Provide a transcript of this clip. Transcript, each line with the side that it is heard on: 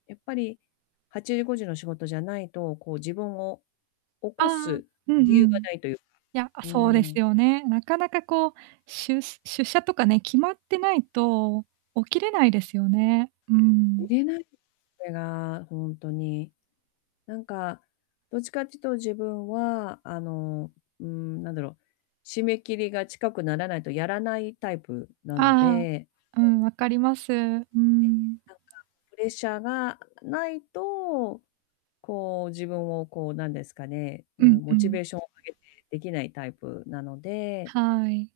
left: やっぱり8時5時の仕事じゃないと、こう、自分を起
right: ああ
left: こ
right: ああ、
left: す
right: うん
left: 理由
right: うん。
left: がないというか。
right: いや、あ、
left: う
right: そうで
left: ー
right: す
left: ん。
right: よね。なかなか、こう、しゅ出社とかね、決まってないと起きれないですよね。うーん。
left: 寝ないで、それが、ほんとに。なんか、どっちかっつと自分は、あの、うーん、なんだろ、締め切りが近くならないとやらないタイプな
right: あ
left: の
right: ああ
left: で。
right: あ、う
left: そう。
right: ん、わかります。うー
left: で、
right: ん。
left: なんかプレッシャーが無いと、こう、自分を、こう、なんですかね、う
right: うん
left: ん、
right: う
left: モチベ
right: ん。
left: ーションを上げて出来ないタイプなので。
right: はい。